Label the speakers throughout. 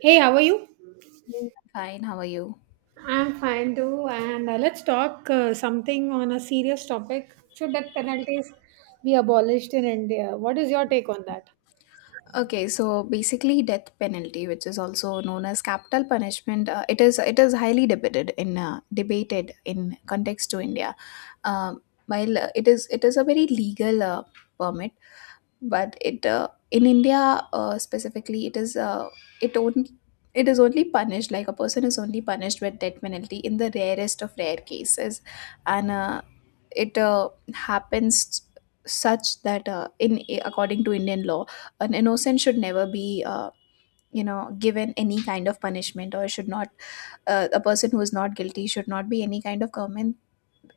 Speaker 1: Hey, how are you?
Speaker 2: Yeah, Fine, how are you?
Speaker 1: I'm fine too, and let's talk something on a serious topic. Should death penalties be abolished in India? What is your take on that?
Speaker 2: Okay, so basically death penalty, which is also known as capital punishment, it is highly debated in context to India. Um, while it is a very legal permit, but it in india specifically it is it only it is only punished, like a person is only punished with death penalty in the rarest of rare cases. And it happens such that in according to indian law, an innocent should never be given any kind of punishment, or should not a person who is not guilty should not be any kind of government.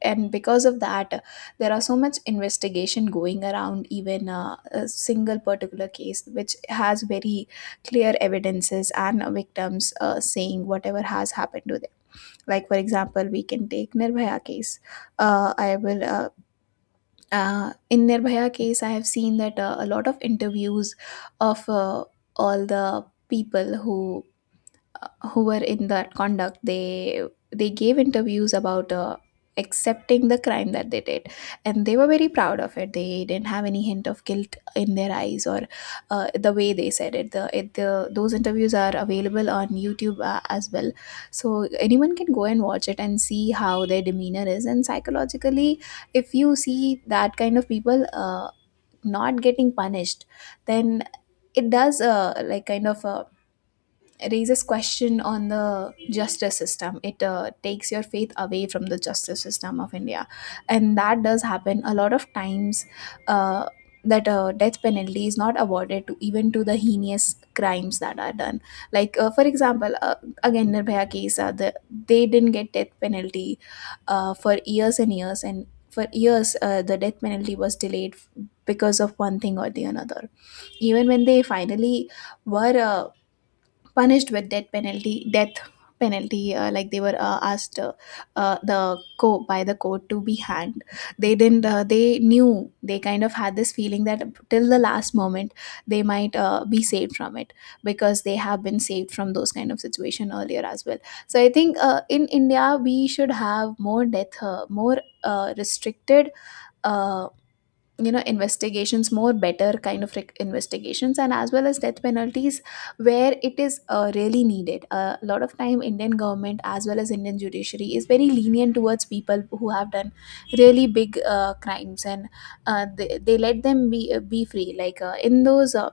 Speaker 2: And because of that there are so much investigation going around even a single particular case which has very clear evidences and victims saying whatever has happened to them, like for example we can take nirbhaya case. I will In nirbhaya case I have seen that a lot of interviews of all the people who were in that conduct. They gave interviews about accepting the crime that they did, and they were very proud of it. They didn't have any hint of guilt in their eyes. Or the way they said it, the those interviews are available on youtube as well, so anyone can go and watch it and see how their demeanor is. And psychologically, if you see that kind of people not getting punished, then it does like kind of raises question on the justice system. It takes your faith away from the justice system of india, and that does happen a lot of times. uh, that death penalty is not awarded to even to the heinous crimes that are done, like for example again nirbhaya case. They didn't get death penalty for years and years and for years. The death penalty was delayed because of one thing or the another. Even when they finally were punished with death penalty, death penalty like they were asked the co by the court to be hanged, they didn't they knew, they kind of had this feeling that till the last moment they might be saved from it, because they have been saved from those kind of situation earlier as well. So I think in india we should have more death more restricted uh, investigations, more better kind of investigations, and as well as death penalties where it is really needed. A lot of time indian government as well as indian judiciary is very lenient towards people who have done really big crimes. And they let them be free, like in those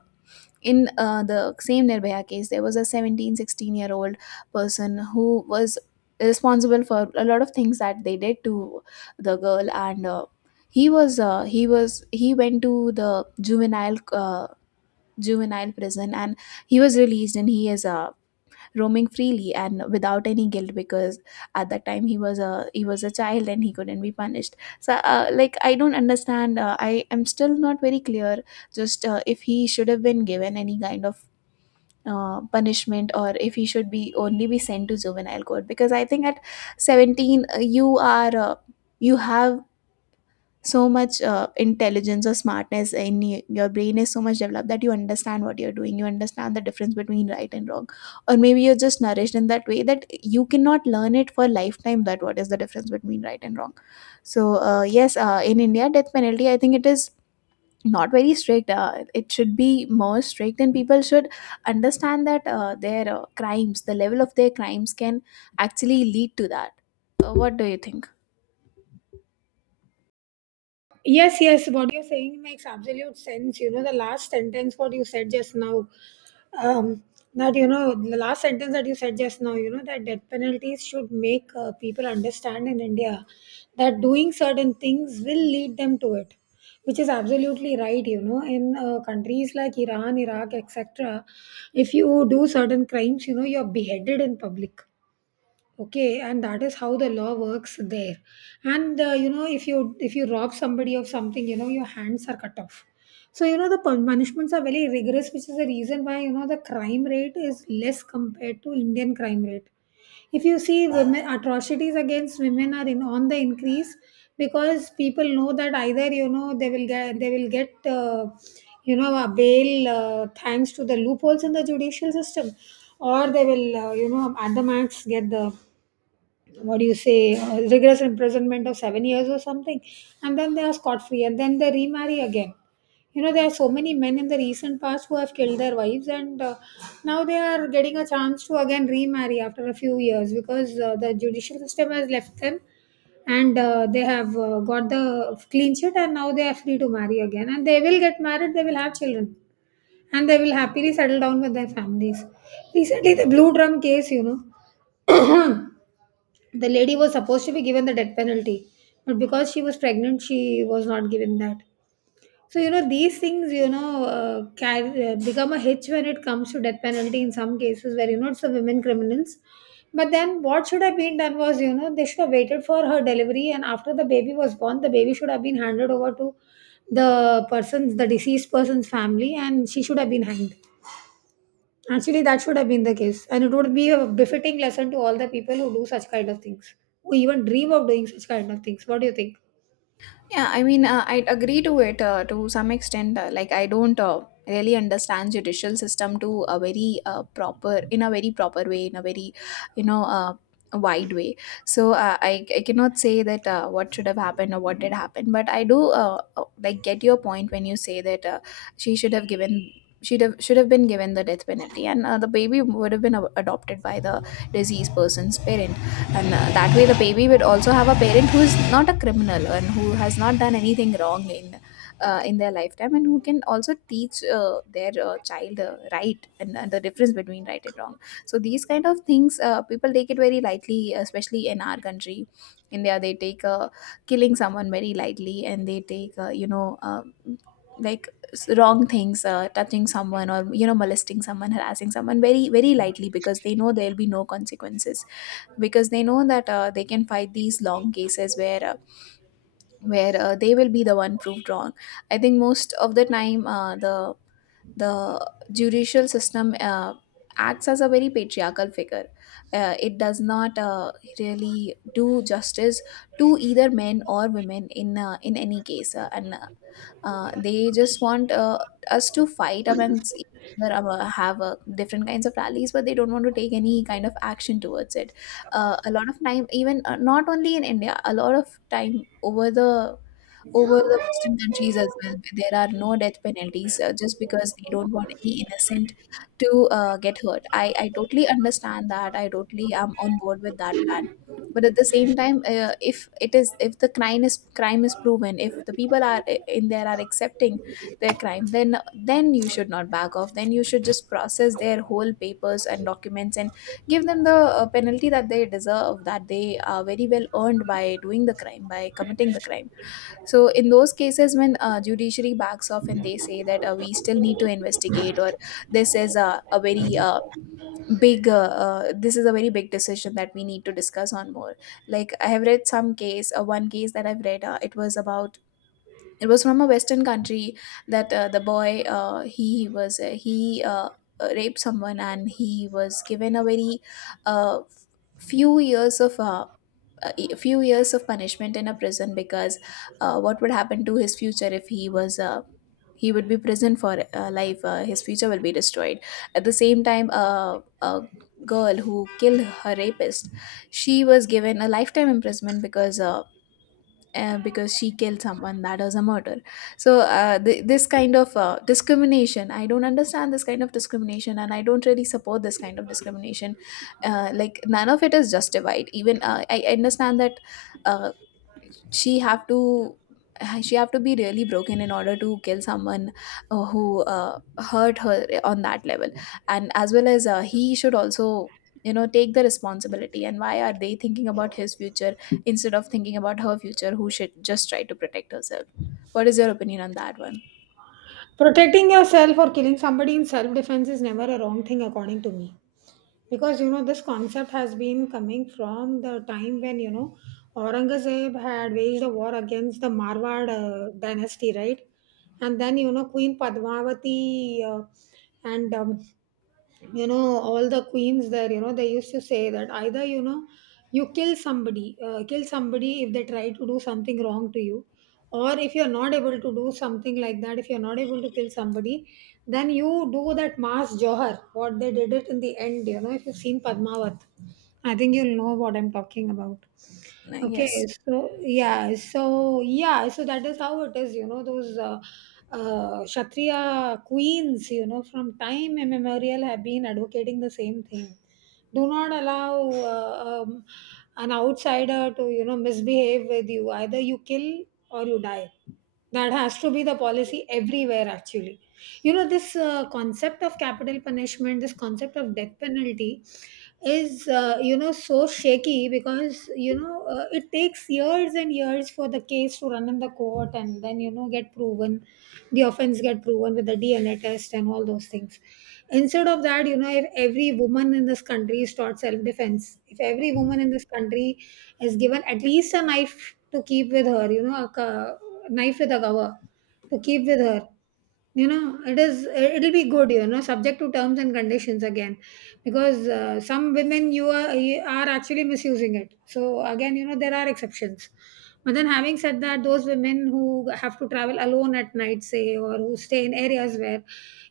Speaker 2: in the same Nirbhaya case. There was a 1716 year old person who was responsible for a lot of things that they did to the girl. And he went to the juvenile juvenile prison, and he was released, and he is roaming freely and without any guilt, because at that time he was a child and he couldn't be punished. So like I don't understand. I am still not very clear just if he should have been given any kind of punishment, or if he should be only be sent to juvenile court. Because I think at 17 you are you have so much intelligence or smartness in your brain. Is so much developed that you understand what you're doing, you understand the difference between right and wrong. Or maybe you're just nourished in that way that you cannot learn it for a lifetime, that what is the difference between right and wrong. So yes, in india death penalty, I think it is not very strict. It should be more strict, and people should understand that their crimes, the level of their crimes can actually lead to that. What do you think?
Speaker 1: Yes, yes, what you're saying makes absolute sense. You know, the last sentence, what you said just now, um, that, you know, The last sentence that you said just now, that death penalties should make people understand in India that doing certain things will lead them to it, which is absolutely right. You know, in countries like Iran, Iraq, etc., if you do certain crimes, you know, you're beheaded in public. Okay, and that is how the law works there. And you know, if you rob somebody of something, you know, your hands are cut off. So you know, the punishments are very rigorous, which is the reason why, you know, the crime rate is less compared to Indian crime rate. If you see women, atrocities against women are in on the increase, because people know that either, you know, they will get you know, a bail, thanks to the loopholes in the judicial system, or they will, you know, at the max get the, what do you say, rigorous imprisonment of 7 years or something, and then they are scot free and then they remarry again. You know, there are so many men in the recent past who have killed their wives, and now they are getting a chance to again remarry after a few years because the judicial system has left them and they have got the clean sheet, and now they are free to marry again. And they will get married, they will have children, and they will happily settle down with their families. Recently, the blue drum case, you know, the lady was supposed to be given the death penalty, but because she was pregnant, she was not given that. So you know, these things, you know, can become a hitch when it comes to death penalty in some cases where, you know, it's the women criminals. But then what should have been done was, you know, they should have waited for her delivery, and after the baby was born, the baby should have been handed over to the deceased person's family, and she should have been hanged. Actually, that should have been the case, and it would be a befitting lesson to all the people who do such kind of things, who even dream of doing such kind of things. What do you think?
Speaker 2: Yeah, I mean, I'd agree to it to some extent. Like, I don't really understand judicial system to a very proper, in a very proper way, in a very, you know, uh, wide way. So I cannot say that what should have happened or what did happen. But I do like get your point when you say that she should have given. Should have been given the death penalty, and the baby would have been adopted by the deceased person's parents. And that way the baby would also have a parent who is not a criminal and who has not done anything wrong in their lifetime, and who can also teach their child right, and the difference between right and wrong. So these kind of things people take it very lightly, especially in our country india. They take killing someone very lightly, and they take like wrong things, touching someone or you know molesting someone, harassing someone very very lightly, because they know there'll be no consequences. Because they know that they can fight these long cases where they will be the one proved wrong. I think most of the time the judicial system acts as a very patriarchal figure. It does not really do justice to either men or women in any case. And They just want us to fight amongst each other, have different kinds of rallies, but they don't want to take any kind of action towards it. A lot of time, even not only in India, a lot of time over the Western countries as well. Where There are no death penalties just because they don't want any innocent to get hurt. I totally understand that. I totally am on board with that plan. But at the same time, if it is, if the crime is proven, if the people are in there are accepting their crime, then you should not back off. Then you should just process their whole papers and documents and give them the penalty that they deserve, that they are very well earned by doing the crime, by committing the crime. So in those cases, when judiciary backs off and they say that we still need to investigate, or this is a very this is a very big decision that we need to discuss on more. Like I have read some case, one case that I've read, it was about. It was from a Western country that the boy he was he raped someone, and he was given a very uh, f- few years of a few years of punishment in a prison, because what would happen to his future if he was he would be prison for life, his future will be destroyed. At the same time a girl who killed her rapist, she was given a lifetime imprisonment, because she killed someone, that is a murder. So this kind of discrimination, I don't understand this kind of discrimination, and I don't really support this kind of discrimination. Like none of it is justified. Even I understand that uh, she have to she have to be really broken in order to kill someone who hurt her on that level. And as well as he should also you know take the responsibility. And why are they thinking about his future instead of thinking about her future, who should just try to protect herself? What is your opinion on that one?
Speaker 1: Protecting yourself or killing somebody in self defense is never a wrong thing, according to me. Because you know, this concept has been coming from the time when, you know, Aurangzeb had waged a war against the Marwad dynasty, right? And then you know, Queen Padmavati and you know, all the queens there, you know, they used to say that either, you know, you kill somebody if they try to do something wrong to you, or if you're not able to do something like that, if you're not able to kill somebody, then you do that mass johar, what they did it in the end. You know, if you've seen Padmavat, I think you'll know what I'm talking about. Okay,
Speaker 2: Yes.
Speaker 1: so yeah, so yeah, so that is how it is, you know, those Kshatriya queens, you know, from time immemorial have been advocating the same thing: do not allow an outsider to, you know, misbehave with you. Either you kill or you die. That has to be the policy everywhere, actually. You know, this concept of capital punishment, this concept of death penalty is, you know, so shaky, because you know it takes years and years for the case to run in the court and then, you know, get proven, the offense get proven with the DNA test and all those things. Instead of that, you know, if every woman in this country is taught self defense, if every woman in this country is given at least a knife to keep with her, you know, a knife with a cover to keep with her, you know, it'll be good, you know, subject to terms and conditions again, because some women, you are actually misusing it, so again, you know, there are exceptions. But then having said that, those women who have to travel alone at night, say, or who stay in areas where,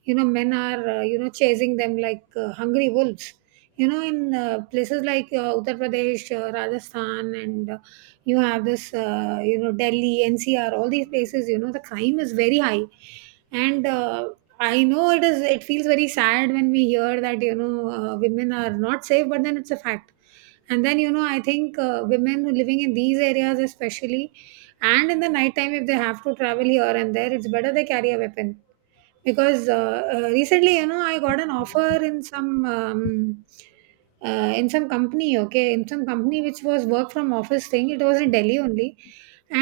Speaker 1: you know, men are, you know, chasing them like hungry wolves, you know, in places like Uttar Pradesh, Rajasthan, and you have this, you know, Delhi NCR, all these places, you know, the crime is very high. And I know it is. It feels very sad when we hear that, you know, women are not safe, but then it's a fact. And then you know, I think women who living in these areas, especially, and in the nighttime, if they have to travel here and there, it's better they carry a weapon, because recently, you know, I got an offer in some. In some company, okay, in some company which was work from office thing, it was in Delhi only,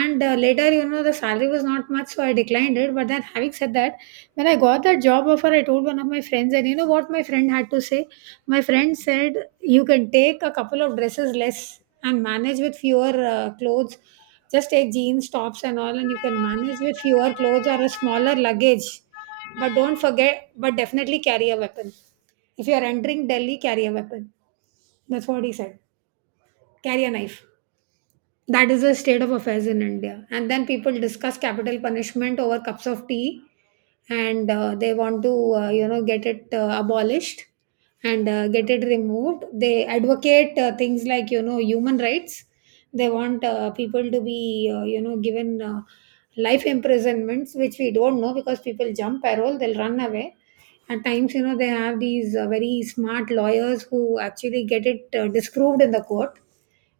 Speaker 1: and later, you know, the salary was not much, so I declined it. But then having said that, when I got that job offer, I told one of my friends, and you know what my friend had to say, my friend said, you can take a couple of dresses less and manage with fewer clothes. Just take jeans, tops and all, and you can manage with fewer clothes or a smaller luggage, but don't forget, but definitely carry a weapon. If you are entering Delhi, carry a weapon. That's what he said. Carry a knife. That is the state of affairs in India. And then people discuss capital punishment over cups of tea, and they want to, you know, get it abolished and get it removed. They advocate things like, you know, human rights. They want people to be, you know, given life imprisonments, which we don't know, because people jump parole, they'll run away. At times, you know, they have these very smart lawyers who actually get it disproved in the court.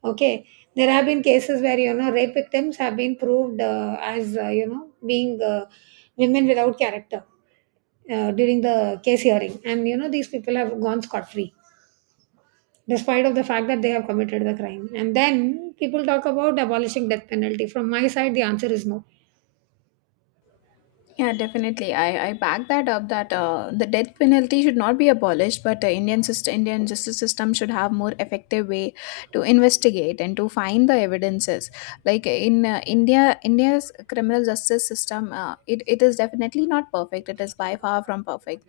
Speaker 1: Okay, there have been cases where, you know, rape victims have been proved as, you know, being, women without character, during the case hearing, and you know, these people have gone scot free despite of the fact that they have committed the crime. And then people talk about abolishing death penalty. From my side, the answer is no.
Speaker 2: Yeah, definitely. I back that up, that the death penalty should not be abolished, but Indian system, Indian justice system should have more effective way to investigate and to find the evidences. Like in India, India's criminal justice system, it is definitely not perfect. It is by far from perfect.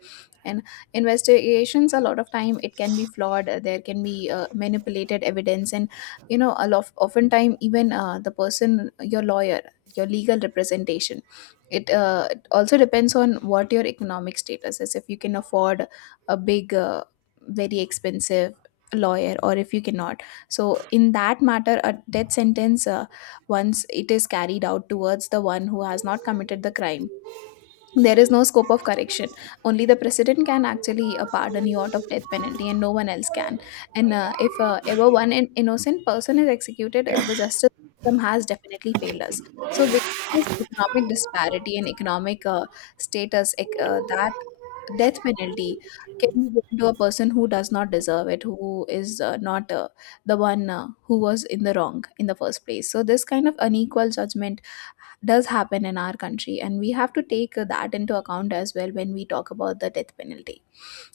Speaker 2: And investigations, a lot of time, it can be flawed. There can be manipulated evidence, and a lot oftentimes even the person, your lawyer, your legal representation it uh, it also depends on what your economic status is, if you can afford a big very expensive lawyer, or if you cannot. So in that matter, a death sentence, once it is carried out towards the one who has not committed the crime, there is no scope of correction. Only the president can actually pardon you out of death penalty, and no one else can. And if ever innocent person is executed, the justice system has definitely failed us. So because of this economic disparity and that death penalty can be given to a person who does not deserve it, who is not the one who was in the wrong in the first place. So this kind of unequal judgment does happen in our country, and we have to take that into account as well when we talk about the death penalty.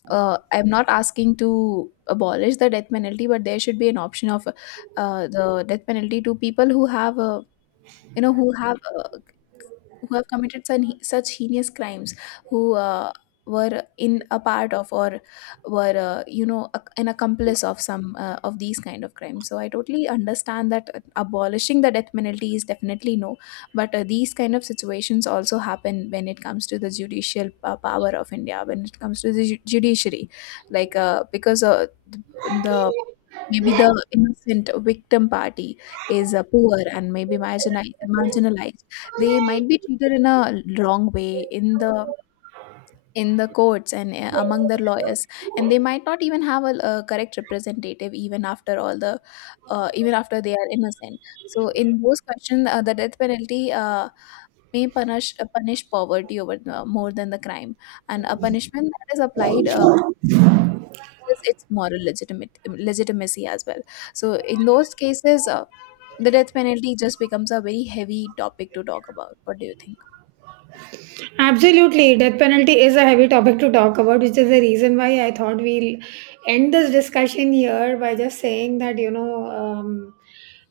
Speaker 2: I'm not asking to abolish the death penalty, but there should be an option of the death penalty to people who have you know who have uh, who have committed such heinous crimes, who were in a part of, or were you know ac an accomplice of some of these kind of crimes. So I totally understand that abolishing the death penalty is definitely no. But these kind of situations also happen when it comes to the judicial power of India, when it comes to the judiciary. Like because the Maybe the innocent victim party is poor and maybe marginalized. They might be treated in a wrong way in the courts and among their lawyers, and they might not even have a correct representative even after all the even after they are innocent. So in those questions, the death penalty may punish poverty over more than the crime, and a punishment that is applied loses its moral legitimate legitimacy as well. So in those cases, the death penalty just becomes a very heavy topic to talk about. What do you think?
Speaker 1: Absolutely. Death penalty is a heavy topic to talk about, which is the reason why I thought we'll end this discussion here by just saying that, you know,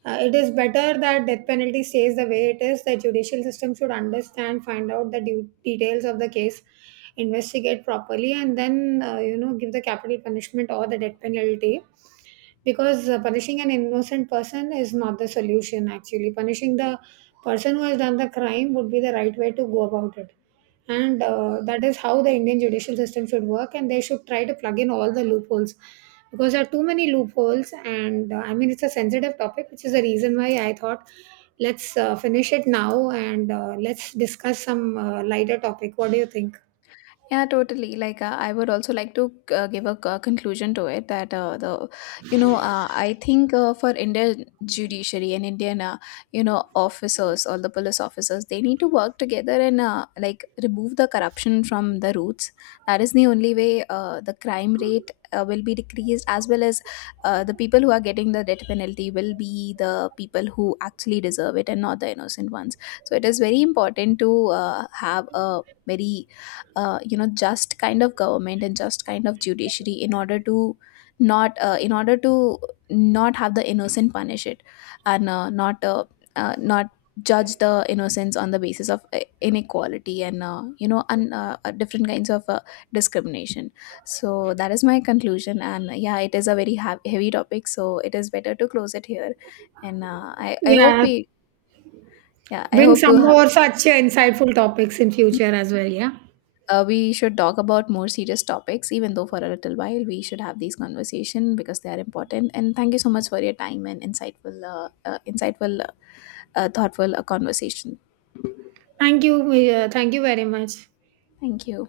Speaker 1: it is better that death penalty stays the way it is. The judicial system should understand, find out the details of the case, investigate properly, and then, you know, give the capital punishment or the death penalty. Because punishing an innocent person is not the solution, actually. Punishing the person who has done the crime would be the right way to go about it, and that is how the Indian judicial system should work, and they should try to plug in all the loopholes, because there are too many loopholes, and I mean, it's a sensitive topic, which is the reason why I thought let's finish it now, and let's discuss some lighter topic. What do you think?
Speaker 2: Yeah, totally. I would also like to give a conclusion to it, that I think for Indian judiciary and Indian officers, all the police officers, they need to work together and like remove the corruption from the roots. That is the only way the crime rate will be decreased, as well as the people who are getting the death penalty will be the people who actually deserve it and not the innocent ones. So it is very important to have a very just kind of government and just kind of judiciary, in order to not in order to not have the innocent punish it, and not judge the innocence on the basis of inequality and different kinds of discrimination. So that is my conclusion. And yeah, it is a very heavy topic, so it is better to close it here. And I hope
Speaker 1: Yeah,
Speaker 2: we yeah, I
Speaker 1: bring
Speaker 2: hope to
Speaker 1: some
Speaker 2: have
Speaker 1: more such insightful topics in future as well. Yeah,
Speaker 2: we should talk about more serious topics, even though for a little while, we should have these conversation because they are important. And thank you so much for your time and insightful insightful thoughtful conversation.
Speaker 1: thank you, thank you very much.
Speaker 2: Thank you.